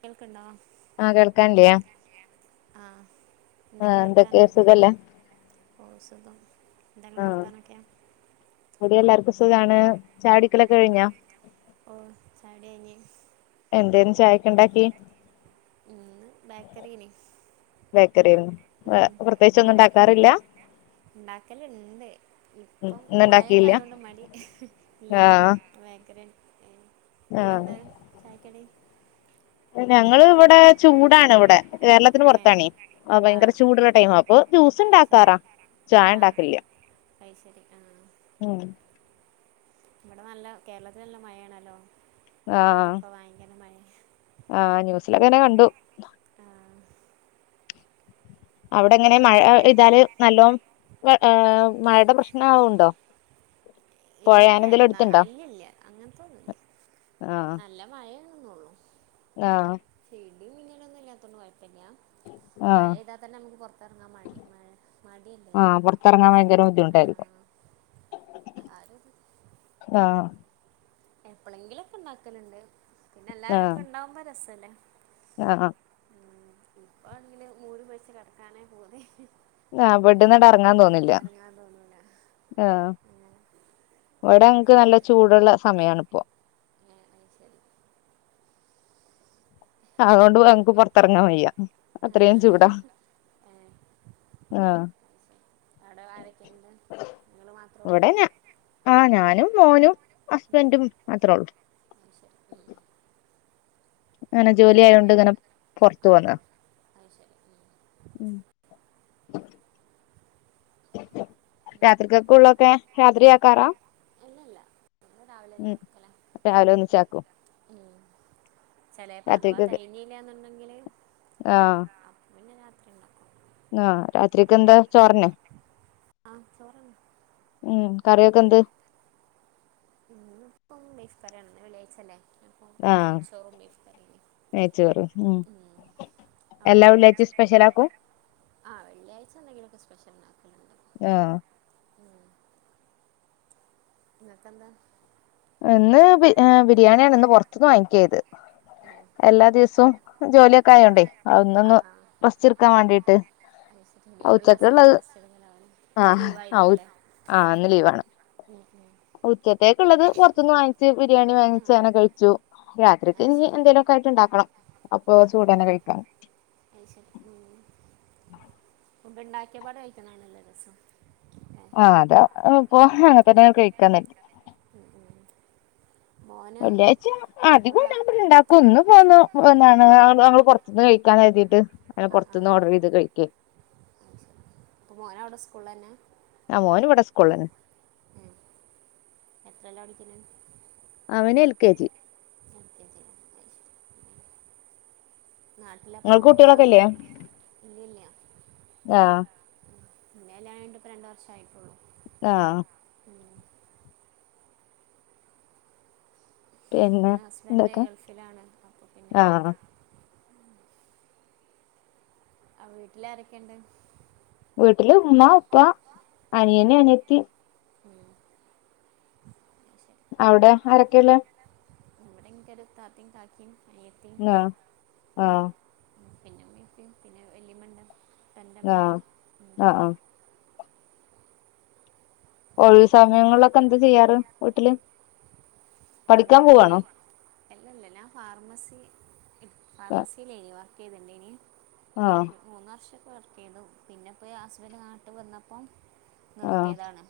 കേൾക്കണ്ടോ ആ കേൾക്കല്യാ ആ ആഹ് എന്തൊക്കെയ എന്തൊക്കെ വർത്താനം? സുഖല്ലേ ഓ സുഖം. എന്താങളെ വർത്താനൊക്കെ? ഇവടെ എല്ലാവർക്കും സുഖമാണ്. ചായടിക്കലൊക്കെ ഉം. കഴിഞ്ഞാ ഓ ചായടികയിഞ് [inaudible] എന്തേനു ചായക്ക്ണ്ടാക്കി ഇന്ന് ബേക്കറീന് ബേക്കറിന്നും പ്രത്യേകിച്ച ഒന്നും ഉണ്ടാക്കാറില്ല ഉണ്ടാക്കല ഇണ്ട് ഉം ഇപ്പം മഴക്ക ഇന്നുണ്ടാക്കിയില്ല ആയ കൊണ്ട് മടി ഇല്ലല്ല ആഹ് ബേക്കരി നിങ്ങെളെന്താ ആഹ് ചായക്കടി? ഞങ്ങള് ഇവടെ ചൂടാണ് ഇവടെ കേരളത്തിന് ഏ പുറത്താണേ ആ ഭയങ്കര ചൂടുള്ള ടൈം അപ്പൊ ജ്യൂസ് അത് ഉണ്ടാക്കാറാ ചായണ്ടാക്കില്ല. അയ്ശെരി ആ ഉം ഇവിടെ നല്ല കേരളത്തില നല്ല മയയാണല്ലോ ഇന്നൊക്കെ ഭയങ്കരമയാ ആ ന്യൂസിലൊക്കെങ്ങനെ കണ്ടു ആ അവിടെ എങ്ങനെ മഴ എന്നിട്ട് ഇതാല് നല്ലോം മഴയുടെ പ്രശ്നണ്ടോ ഇല്ല ഇന്നാ അല്ലില്ല അങ്ങനത്തൊന്നുല്ലാ നല്ല മഴയൊന്നള്ളു ആ ഇടി മിന്നലൊന്നും ഇല്ലത്തൊണ്ട് കൊഴപ്പല്യ ആഹ് മഴെയ്താ തന്നെ നമുക്ക് പുറത്തിറങ്ങാൻ മടി മഴ മടിയല്ലേ ഇറങ്ങാൻ ഭയങ്കര ബുദ്ധിമുട്ടായിരിക്കും അരാത് ആഹ എപ്പോഴെങ്കിലുംക്കെ ഉണ്ടാക്കലുണ്ട് പിന്നെ എല്ലാരുംക്കെ ഉണ്ടാവുമ്പോ രസല്ലേ ആഹ ഇപ്പാണെങ്കില് മൂടി പൊതച് കെടക്കാനാ പൂതി അവിടുന്നാങട് ഇറങ്ങാൻ തോന്നില്ല തോന്നൂല ആ അങ്ങനെ ഇവിടെ ങ്ങക്ക് നല്ല ചൂടുള്ള സമയണിപ്പൊ അ ശരി [unintelligible] ആ, അതുകൊണ്ട്ഞങ്ങക്ക് പുറത്തറങ്ങാൻ ഏ, വയ്യാ അത്രയും അത് ചൂടാ ശരി. ആ തട ആരൊക്കെണ്ട് നിങ്ങള് മാത്രേ ഉള്ളൂ അപ്പൊ ആ ഞാനും മോനും ഉം, ഹസ്ബൻറും മാത്രേ ഒള്ളൂ ഉം [inaudible] അങ്ങനെ ജോലി ആയൊണ്ട് ഇങ്ങനെ പൊറത്തു ആ ആ പോന്നാ അത് ശരി ഉം, ഉം [inaudible] ഉം. ഇല്ല രാത്രികൊക്കെ ഉള്ളൊക്കെ രാത്രിയാക്കാറാ അല്ലല്ല രാവിലെന്നെ ഉം രാവിലെ ഒന്ന്ചാക്കും ഉം ചെലേപ്പോ അഥവാ രാത്രിക്കക്ക് തെയ്ഞ്ഞില്ലന്നുണ്ടെങ്കില് ആ അന്ന രാത്രി ഉണ്ടാക്ക [inaudible] ആ രാത്രിക്ക് എന്താ ചോറെനെ ആ ചോറാണ് ഉം കറിയൊക്കെ എന്ത് ഇന്ന് ഇപ്പം ബിഫ്കറിആണ് വെള്ളിഴ്ച്ചല്ലേ [inaudible] ആഹ് നെയ്ച്ചോറും ബീഫ് കറിം ഉം എല്ലാ വെള്ളിയാഴ്ചയും അവിടെന്തെലുംച്ചക്കെ സ്പെഷ്യലാക്കും ആ വെള്ളിയാഴ്ച എന്തെങ്കിലുമൊക്കെ സ്പെഷ്യൽ ഉണ്ടാകും യാഹ് ഇങ്ങക്കെന്താ? ഇന്ന് ബി ഹേ ബിരിയാണിയാണ് ഇന്ന് പോർത്ത്ന്ന് വാങ്ങിക്കാത്. ഏ എല്ലാ ദിവസവും ജോലിയൊക്കെ ആ ആയോണ്ടേ ചോലൊക്കെ അഹ് ന്നൊന്ന് ആ ആ റസ്റ്റ്ട്ക്കാൻ വാണ്ടിട്ട് ലീവുള്ള സം റസ്റ്റ് ടുക്കലാണ്. ഇന്ന് ആഹ് ലീവായിരിക്കും ആഹ് ല്ലേ? ആഹ് ഇന്ന് ലീവാണ്. ഉം ഉം ഉച്ചത്തേക്ക്ള്ളത് പൊറ്ത്ത്ന്ന് വാങ്ങിച്ച് ബിരിയാണി വാങ്ങിച്ച് ഉം അങ്ങനെ കഴിച്ചു. ആ രാത്രിക്ക് ആ ഇനി ശരി എന്തേലുക്കെ ആയിട്ട് ണ്ടാക്കണം അപ്പൊ ആ ആ ചൂട് തന്നെ കഴിക്കാ. [unintelligible] ഫുഡ് ണ്ടാക്കിയപാട് ഴിക്കണാണല്ലേ രസം? ഏ ആഹ് അതാ ഇപ്പൊ അങ്ങൻത്തന്നെ കഴിക്കാൻ ഉം ഉം മോന് വെള്ളിയാഴ്ച അധികും അവിടെ ഞ ബടെ ണ്ട ന്ന് പോന്നു [unintelligible] പൊർത്ത്ന്ന് കഴിക്കാ ന്ന് കര്തിട്ട് അ ആ ആ പൊർത്ത്ന്ന് ഓർഡർ ചെയ്ത് കഴി കി [unintelligible] അഒടെ സ്കൂൾ തന്നെ? ആഹ് മോൻ ഇവടെ സ്കൂള്ലന്നെ. എത്രല പടിക്ക്ന്നേ? അവന് എൽ കെ ജി [unintelligible] നാട്ട്ലപ്പം നിങ്ങൾക്ക് കുട്ടികളൊക്കെ ആഹ് ഇല്ലേ ഇല്ലില്ല. ആഹ് ൻ്റെ കല്യാണം കഴിഞ്ഞിട്ട് പ്പ രണ്ട് വർഷായിട്ടുള്ളൂ. ആഹ് പിന്നെ ഇൻ്റെ ഹസ്ബൻഡ് എന്തൊക്കെ ഗൾഫിലാണ്. അപ്പോൾ പിന്നെ ആഹ് ആഹ് വീട്ട്ൽ ആരക്കെ ണ്ട്? വീട്ട്ല് ഉമ്മ, ഉപ്പാ ഉം. അനിയന്, അനിയത്തി അഒടെ ആരക്കെള്ളേ? തെൻങ്കെടുക്ക ത്തിം കാക്കിം നോ ആഹ് പിന്നെ മ്മിം ഇപ്പിം പിന്നെ വെല്ലിമണ്ട്. ആഹ് അഹ് ആഹ് ഒഴിവ് സമയങ്ങൾലൊക്കെ എന്ത് ചെയ്യാറ് വീട്ട്ല്? [unintelligible] എല്ല ല്ല ഞാൻ ഫാർമസി ആഹ് ഫാർമസിലേനി വ [unintelligible] ആഹ് മൂന്ന് വർഷക്കെ വർക്ക് ചെയ്തു പിന്നെപ്പോ ഹസ്ബൻഡ് നാട്ട് വന്നപ്പം. ആഹ് നിർത്തിയതാണ്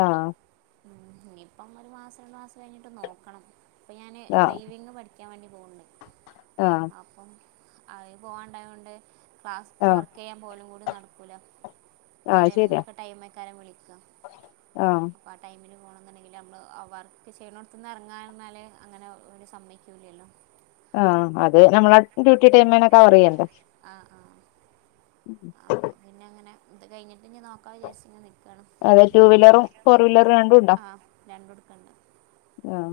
ആഹ് ഉം ഇനിയിപ്പം ഒരു മാസം, രണ്ട് മാസം കഴിഞ്ഞി നോക്കണം പ്പ ഞാൻ ഡ്രൈവിംഗ് പഠിക്കാൻ വാണ്ടി പോവ്ണ്ട്. ആഹ് പ്പം അഹ് പോവാണ്ടായോണ്ട് ക്ലാസ് ആഹ് ആഹ് വർക്ക് യ്യാൻ പോലും കൂടി നടക്കൂല. ആഹ് ഓലെ ശരിയാ ഏതെങ്കിലുക്കെ ടൈംക്കാരം വിളിക്ക. ആഹ് പ്പ ആ ടൈമിൽ പോണന്ന്ണ്ടെങ്കിൽ നമ്മൾ ആ വർക്ക് ചെയ്യണോ ത്ത്ന്ന് എർങ്ങാ ർഞ്ഞാല് അങ്ങനെ ഓല് സമ്മയ്ക്കൂലല്ലോ. ആഹ് അത് നമ്മള ഡ്യൂട്ടി ടൈമന്നെ കവറയ്യല്ലോ. ആ [inaudible] പിന്നങ്ങനെ ഇത് കഴിഞ്ഞിട്ട് ഞ്ഞ് നോക്കാ വിചാരിച്ച് ന്ന്ക്കാണ്. അതെ ടു വീലറും ഫോർ വീലറും രണ്ടും ണ്ടോ? ആ രണ്ടും എടുക്കുന്നുണ്ട് ആഹ്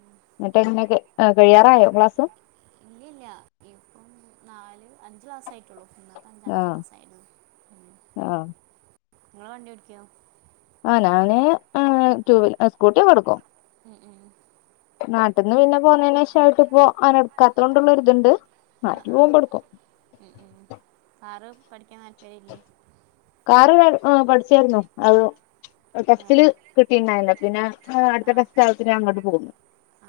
ഉം. ങ്ങട്ട് [unintelligible] കഴിയാറായോ ക്ലാസ്? ഇല്ല ഇല്ല ഇപ്പം നാല് അഞ്ച് മാസ്സായിട്ടുള്ളു ഇന്നേക്ക് അഞ്ചാമത്തെ ആഹ് മാസം ആയത് ഉം ആഹ് ഇങ്ങള് വണ്ടി ഓടിക്കോ ആഹ് ഞാന് ഏഹ് ടു വീൽ അ സ്കൂട്ടിയെക്കെടുക്കും ഏഹ് ഏഹ് നാട്ടിന്ന് പിന്നെ പോന്നേന് ശേഷം ആയിട്ട് ഇപ്പോ അങ്ങനെടുക്കാത്ത കൊണ്ടുള്ളൊര് ഇതുണ്ട് ആഹ് ആഹ് ഏഹ് ഏഹ് കാറ് പഠിക്കാൻ താല്പര്യല്ലേ? കാറ് പ ഏഹ് പഠിച്ചായിരുന്നു അത് ഏ ടെസ്റ്റില് കിട്ടീണ്ടാരുന്നില്ല പിന്നെ ആഹ് അടുത്ത ടെസ്റ്റ് [unintelligible] ഞാൻ ഇങ്ങോട്ട് പോന്നു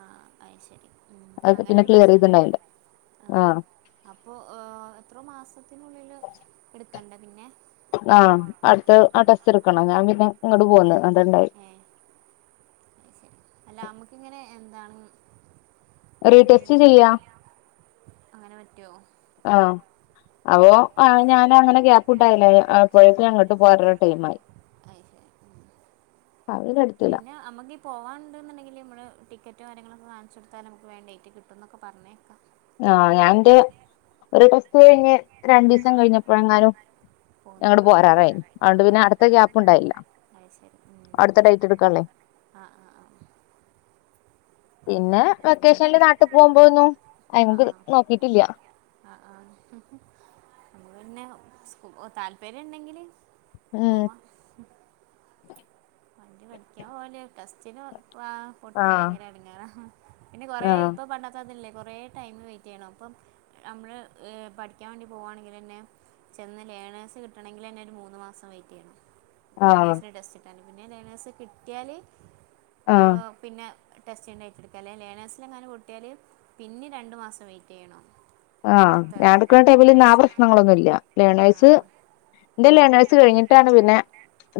ആഹ് അയ് ശെരി ഉം അങ്ങനൊരു പ്രശ്നം ഇണ്ട് അല്ലേ [unintelligible] ആഹ് അപ്പോ ഏഹ് എത്ര മാസത്തിനുള്ളില് എടുക്കണ്ടേ പിന്നെ ആഹ് അടുത്ത ആ ടെസ്റ്റ് എടുക്കണം ഞാൻ പിന്നെ ഇങ്ങട് പോന്ന് അതാ ഇണ്ടായെ ഏ അത് ശരി അല്ല നമ്മക്കിങ്ങനെ എന്താണ് റീടെസ്റ്റ് ചെയ്യാ അങ്ങനെ പറ്റോ? ആഹ് അപ്പൊ ആഹ് ഞാന് അങ്ങനെ ഗ്യാപ് [unintelligible] അപ്പോഴേക്കും അങ്ങോട്ട് പോകാ പറഞ്ഞ് ടൈമായി അത് ശരി ഉം [unintelligible] പിന്നെ നമ്മക്ക് പോകാൻ ഇണ്ട്ന്ന്ണ്ടെങ്കില് മ്മളെ ടിക്കറ്റും കാര്യങ്ങളൊക്കെ കാണിച്ചു കൊടുത്താ അമ്മക്ക് വേഗം ഡെയിറ്റ് കിട്ടുന്നൊക്കെ പറയണ കേക്കാം ആഹ് ഞാൻ ഇന്റെ ഒരു ടെസ്റ്റ് കഴിഞ്ഞ് രണ്ട് ഈസം ആ കഴിഞ്ഞപ്പഴെങ്ങാനും ഞാ ഇങ്ങട് പോകുന്നുണ്ടാവുമല്ലേ പോരാറായിന് ആ അതുകൊണ്ട് പിന്നെ അടുത്ത ഗ്യാപ്പ് ഉണ്ടായില്ല അത് ശരി ഉം അടുത്ത ഡേറ്റ് എടുക്കാള്ളേ ആഹ് ആഹ് ആഹ് പിന്നെ വെക്കേഷനില് ഹസ്ബൻഡിന്റെ നാട്ട് നാട്ടിൽ പോകുമ്പഴൊന്നും പോകുമ്പോഴൊന്നും ആഹ് അയിമ്ക്ക് ആഹ് നോക്കീട്ടില്ല നോക്കിയിട്ടില്ല ആഹ് ആഹ് [unintelligible] പിന്നെ സ്കൂ താല്പര്യം ഇണ്ടെങ്കില് ഉം പോവാം വണ്ടി പഠിക്കാൻ പോവല് ടെസ്റ്റിന് പ് പൊട്ടിയാ ആഹ് ഭയങ്കര എടങ്ങേറാ പിന്നെ കൊറെ ആഹ് ഇപ്പൊ പണ്ടത്തെ മാതിരി അല്ല കൊറേ ടൈം വെയിറ്റ് ചെയ്യണം അപ്പം ഞമ്മള് ഏഹ് പഠിക്കാൻ വേണ്ടി പോവാണെങ്കിലെന്നെ ചെന്ന് ലേണേഴ്സ് കിട്ടണെങ്കിലെന്നെ ഒരു മൂന്ന് മാസം വെയിറ്റ് ചെയ്യണം ആഹ് ലേണേഴ്സിൻ്റെ ടെസ്റ്റ് കിട്ടാൻ പിന്നെ ലേണേഴ്സ് കിട്ടിയാല് ആഹ് ഏഹ് പിന്നെ ടെസ്റ്റ് [unintelligible] ലേണേഴ്സിന് എങ്ങാനും പൊട്ടിയാല് പിന്നെ രണ്ടു മാസം വെയിറ്റ് ചെയ്യണം ആഹ് അടുത്ത ഞാൻ എടുക്കുന്ന ടൈമില് പിന്നെ ആ ടെസ്റ്റ് എടുക്കാൻ പ്രശ്നങ്ങളൊന്നുല്ല ആ ലേണേഴ്സ് ഇന്റെ ലേണേഴ്സ് കഴിഞ്ഞിട്ടാണ് പിന്നെ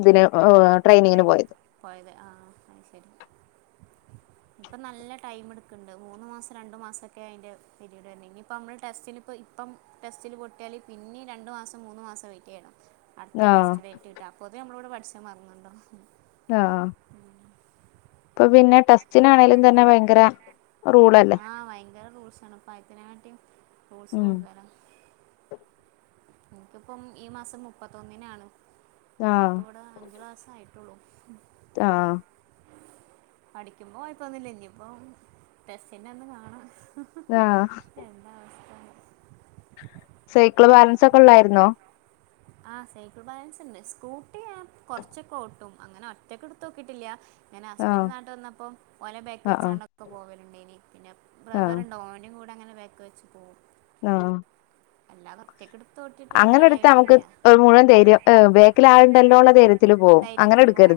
ഇതിന് ഏഹ് ട്രെയിനിങ്ങിന് പോയത് പോയത് ആഹ് അത് ശരി ഇപ്പം നല്ല ടൈം എടുക്കുന്നുണ്ട് മൂന്നുമാസം രണ്ടുമാസക്കെ ആയിൻ്റെ [unintelligible] ഇനിയിപ്പം നമ്മള് ടെസ്റ്റിനിപ്പം ഇപ്പം ടെസ്റ്റില് പൊട്ടിയാല് പിന്നെ രണ്ടു മാസം മൂന്ന് മാസം വെയിറ്റ് ചെയ്യണം അടുത്ത ആഹ് ടെസ്റ്റ് ഡെയിറ്റ് കിട്ടാൻ പൊതുവെ നമ്മളോട് പഠിച്ചെ മറന്ന്ണ്ടാവും ആഹ് അപ്പൊ പിന്നെ ടെസ്റ്റിനാണേലും തന്നെ ഭയങ്കര റൂളല്ലേ ആഹ് ഭയങ്കര റൂൾസ് ആണ് ഇപ്പാദ്യത്തിനെകാട്ടിം റൂൾസ് ഉം കൂടുതലാ ഇൻക്കിപ്പം ഈ മാസം മുപ്പത്തൊന്നിനാണ് ആഹ് ന്റെപ്പോ ഇവിടെ അഞ്ചു ക്ലാസ്സ് ആയിട്ടുള്ളു ആഹ് പടിക്കുമ്പോ കൊയപ്പോന്നുല്ല ഇഞ്ഞിപ്പം ടെസ്റ്റിൻ്റെ അന്ന് കാണാ ആഹ് എന്താ അവസ്ഥാന്ന് സൈക്കിള് ബാലൻസ് ഒക്കെ ഇള്ളായിരുന്നോ? ആഹ് സൈക്കൾ ബാലൻസ്ണ്ട് സ്കൂട്ടി ഞാൻ കോറച്ചൊക്കെ ഓട്ടും അങ്ങനെ ഒറ്റക്ക് ഇട്ത്തോക്കിട്ടില്ല ഞാന് ആഹ് ഹസ്ബൻഡ് നാട്ട് വന്നപ്പോ ഓലെ ബേക്ക് ആഹ് ആഹ് വെച്ചാണ്ടൊക്കെ പോവൽ ഇണ്ടേനി പിന്നെ ആഹ് ബ്രദറ്ണ്ട് ഓന്റെകൂടെ അങ്ങനെ ബേക്ക് വെച്ച് പോവും ആഹ് അല്ലാതെ ഒറ്റയ്ക്ക് എടുത്ത് ഓട്ടിട്ടുള്ള അങ്ങനെ എട്ത്താ നമുക്ക് ധൈര്യമായിട്ടില്ല മുഴുവൻ ധൈര്യം ഏ ബേക്കില് ആള്ണ്ടല്ലോള്ള ധൈര്യ ധൈര്യത്തിൽ പോവാ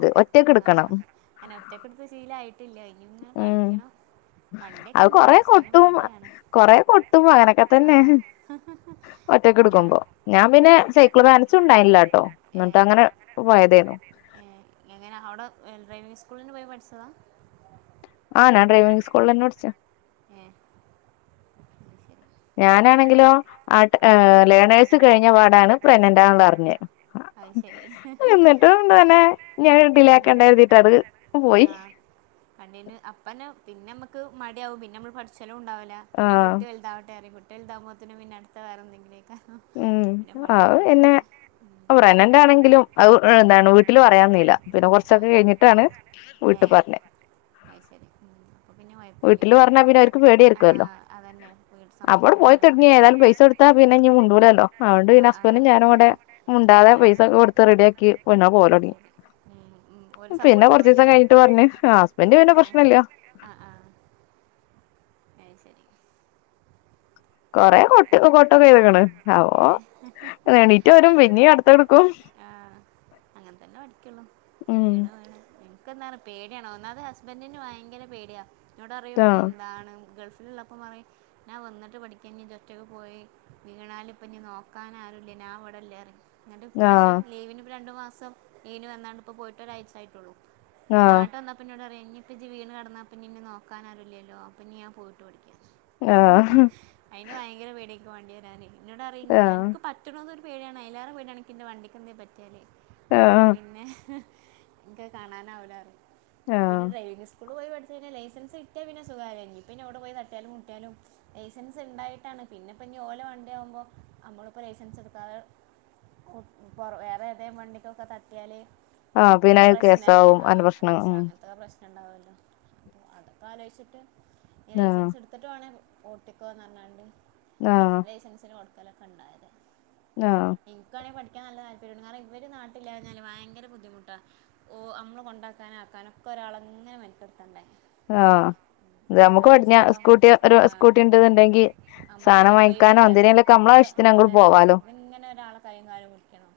ആഹ് അങ്ങനെ ഒറ്റക്ക്ട്ത്ത് ശീലായിട്ടില്ല ഇനി ഇങ്ങനെ ഉം പഠിക്കണം അത് വണ്ടിയൊക്കെണ്ട് ഇവടെ കൊറെ ക്ഷേ അയിന് കൊട്ടും മട്യാണ് കൊറെ കൊട്ടും അങ്ങനൊക്കെ തന്നെ ആഹ് ഒറ്റക്ക് അതാണ് എടുക്കുമ്പോ ഉം ഞാൻ പിന്നെ സൈക്കിള് സൈക്കിൾ ബാലൻസും ഉണ്ടായില്ലാട്ടോ ബാലൻസുണ്ടായില്ല ട്ടൊ എന്നിട്ട് ഏഹ് അങ്ങനെ പോയതേന്നു ഏഹ് എങ്ങനെ അവടെ എൽ ഡ്രൈവിങ് സ്കൂളിന് പോയി പഠിച്ചതാ ആഹ് ഞാൻ ഡ്രൈവിങ് സ്കൂള്ലെന്നെ പഠിച്ച ഏഹ് അത് ശെരി ഞാനാണെങ്കിലോ ഞാനാണങ്കിലോ ആ ഉം അൽ ഏ ലേണേഴ്സ് കഴിഞ്ഞ പാടാണ് കഴിഞ്ഞപാടാണ് പ്രഗ്നന്റ് ആണെന്ന് അറിഞ്ഞേ പ്രഗ്നന്റാന്നറിഞ്ഞേ അത് ശെരി എന്നിട്ടും തന്നെ ഞാൻ ഡിലേ ആക്കണ്ട കരുതിട്ട് അത് പോയി ആഹ് ആഹ് അല്ലേല് അപ്പന്നെ പിന്നെമ്മക്ക് മട്യാവും പിന്നെമ്മള് പഠിച്ചലുണ്ടാവൂല പിന്നെ ആഹ് കുട്ടി വല്താവട്ടെറിം കുട്ടി വല്താവുമ്പോത്തിന് പിന്നെ അട്ത്ത വേറെന്തങ്കിലേക്കാരം പിന്ന പഠിപ്പ് നടക്കൂല പ്രഗ്നന്റ് പ്രേഗ്നെറ്റാണെങ്കിലും ആണെങ്കിലും അത് എന്താണ് വീട്ടില് വീട്ടിൽ പറയാംന്നില്ല പറയാൻ പോയില്ല പിന്നെ ആഹ് കൊറച്ചൊക്കെ കഴിഞ്ഞിട്ടാണ് വീട്ട് പറഞ്ഞെ അയി ശെരി ഉം അപ്പോ പിന്നെ കൊയപ്പല്ല്യ റഞ്ഞാ പിന്നെ ഓര്ക്ക് പേട്യാര്ക്കല്ലോ വീട് അപ്പാണ്ട് പോയി സമ്മതിക്കൂലല്ലോ തൊടങ്ങി ഏതായാലും പൈസൊട്ത്താ പിന്നെഞ്ഞ് മുണ്ടൂ ലല്ലോ അതൊണ്ട് ആ പിന്നെ ആ ഹസ്ബന്റും ഞാനും കൂടെ മുണ്ടാതെ ഏ പൈസൊക്കെ കൊട്ത്ത് റെഡിയാക്കി പിന്നെ അത് പോലോടങ്ങി ശരി ഉം, ഉം. ഓര് പിന്നെ കൊറച്ചീസം സപ്പോർട്ടാവുമല്ലേ കഴിഞ്ഞിട്ട് പറഞ്ഞ് ആഹ് ഹസ്സ്ബന്റ് പിന്നെ പ്രശ്നല്ല ആഹ് ആഹ് അത് ശരി കൊറെ കൊട്ടൊക്കെ കൊട്ടൊക്കെയ്ത്ക്ക്ണ് ഏ [unintelligible] എണീറ്റൊരും പിന്നേം അട്ത്തത്ട്ക്കും ആഹ് അങ്ങനെത്തന്നെ പഠിക്കൊള്ളൂ ഉം വീണു ഇക്കെന്താണ് പേട്യാണ് ഒന്നാമത് ഹസ്ബന്റിന് ഭയങ്കര പേട്യാ ഇന്നോട്റിയും ആഹ് എന്താണ് ഗൾഫില്ള്ള ഇപ്പം പറിം ഞാൻ വന്ന്ട്ട് പഠിക്ക്യ ഇഞ്ഞ്ജ്ജ് ഒ റ്റക്ക് പോയി വീണാലിപ്പനി നോക്കാനാരുല്ല ഞാൻ ഇവിടല്ലേറിം ഇങ്ങെട്ട് ഇപ്രാശ്യം ആഹ് ലീവിന് രണ്ടു മാസം ലീവിന് വന്നാണ്ട് ഇപ്പോ പോയിട്ട് ഒരാഴ്ച ആയിട്ടൊള്ളൂ നാട്ട് വന്നപ്പോ ഇന്നോട്റ്യ ഇഞ്ഞി ഇപ്പ ഇജ്ജ് വീണ് കടന്നാപ്പോഞ്ഞ്ന്നെ നോക്കാൻ ആരുല്ലല്ലോ അപ്പഞ്ഞ് ഞാൻ പോയിട്ട് പടിക്ക്യാന്ന് ആഹ് ആഹ് അയിന് ഭയങ്കര പേട്യ ഇക്ക് വണ്ടിരാന് ഇന്നോടറിം അൻക്ക് ആഹ് പ റ്റ്ണതൊരു പേട്യാണ് അയിലേറെ പേട്യാണ് ഇക്ക്ൻ്റെ വണ്ടിക്ക് എന്തേലും പറ്റിയാല് അപ്പം ആഹ് പിന്നെ ഇൻക്ക് അത് കാണാനാവൂലറിം അപ്പോ പിന്നെ ആഹ് ധൈര്യസ് സ്കൂള് പോയി പഠിച്ച് കഴിഞ്ഞാ ലൈസൻസ് കിട്ട്യാ പിന്നെ സുഖാല്ലേ ഇനി പിന്നെ എവ്ടെ പോയി തട്ട്യാലും മുട്ട്യാലും ലൈസൻസ്ണ്ടായി ട്ടാണ് പിന്നെപ്പഞ്ഞ് ഓലെ വണ്ട്യവുമ്പോ നമ്മള്പ്പോ ലൈസൻസ്ട്ക്കാതെ [unintelligible] വേറെ ഏതേ വണ്ടിക്കൊക്കെ തട്ടിയാല് ആഹ് പിന്നെ അത് പ്രശ്നല്ലേ കേസാവും അങ്ങനെ ആഹ് പ്രശ്നം കേസോ ഉം അങ്ങനത്തെക്കെ പ്രശ് നണ്ടാവല്ലോ അതൊക്ക ആലോയിച്ചിട്ട് ഇഞ്ഞ് ആഹ് ലൈസൻസ്ട് ത്ത്ട്ട് വാണേ ഓട്ടിക്കൊന്നറ്ഞ്ഞാണ്ട് ആഹ് ലൈസൻസിന് കൊടുക്കലൊക്കെ ഇണ്ടായത്. ആഹ് ഇൻക്കാണെ പഠിക്കാ നല്ല താല്പര്യണ്ട് കാരണം ഇവര് നാട്ട്ല്ലാഞ്ഞാലെ ഭയങ്കര ബദ്ധിമുട്ടാ ഓഹ് അമ്മളെ കൊണ്ടാക്കാന് ആക്കാനൊക്കൊരാളെ ഇങ്ങനെ മെനക്കെട്ത്തണ്ടേ. ആഹ് [unintelligible] ഞമ്മക്ക് പടിഞ്ഞാ സ്കൂട്ടി ഒരു സ്കൂട്ടിണ്ട്ന്ന്ണ്ടെങ്കി അമ്മക്കെന്നെ പോയി വരാലോ ക്കെ ആവശ്യത്തിന് അങ്ങോട്ട് അതന്നെ പോവാലോ ഇത്ങ്ങനെ ഒരാളെ കൈയ്യും കാലും പുടിക്കണം.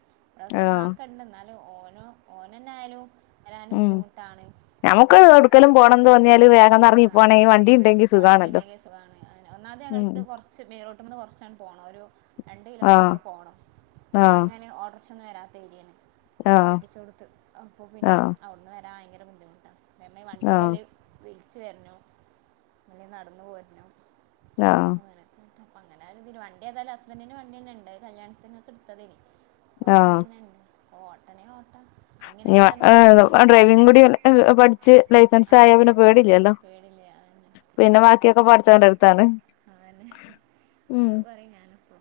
അത്പ്പ ആഹ് കാക്കണ്ട് ഇന്നാലു ഓനോ ഓനന്നായാലും വരാന് ബുദ്ധിമുട്ടാണ്. ഞമ്മക്ക് എവ്ട്ക്കേലും പോണം തോന്നിയാല് വേ ആഹ് വണ്ടി ഉണ്ടെങ്കിൽ സുഖാണ് അയന്നെ ഒന്നാമത് ഉം ഞങ്ങൾത് കൊറച്ച് ച്ച് മേയ്റോട്ടമന്ന് കുറച്ചാണ് പോണം ഒരു രണ്ട് ആഹ് കിലോമീറ്റർ പോണം ആഹ് അങ്ങനെ ഓഡ്രെഷ് റ്റൊന്നും വരാത്ത ഏരിയാണ് ആഹ് കെട്ടിച്ചോട്ത്ത് അപ്പൊ പിന്നെ ആഹ് അവിടുന്ന് വരാൻ ഭയങ്കര ബുദ്ധിമുട്ടാണ്. തന്നെ ആഹ് വണ്ടിക്കല്ലേ വിളിച്ച് വര്ണം അല്ലേൽ നടന്നു പോരണം. ആഹ് ണ് അപ്പൊ അങ്ങന ര് ഇതിന് വണ്ടി ഏതാലും ഹസ്ബൻഡ്ന്റെ വണ്ടി ന്നെണ്ട് അത് കല്യാണത്ത്ങ്ങക്ക് ഇട്ത്തതേയ്നി പ്പൊആ ആഹ് വണ്ടിയെന്നെണ്ട് അഓട്ടണേ ഓട്ട [unintelligible] ഡ്രൈവിംഗ കൂടി പഠിച്ച്ച് ലൈസൻസ് ആയ പിന്നെ പേടില്ലല്ലോ പേടില്ല്യ പിന്നെ ബാക്കിയൊക്കെ പഠിച്ചോന്റെ അട്ത്താണ്. അതന്നെ അത് പറിം ഞാനപ്പോ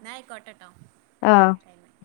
ന്നായിക്കോട്ടട്ടോ. ആഹ് [unintelligible]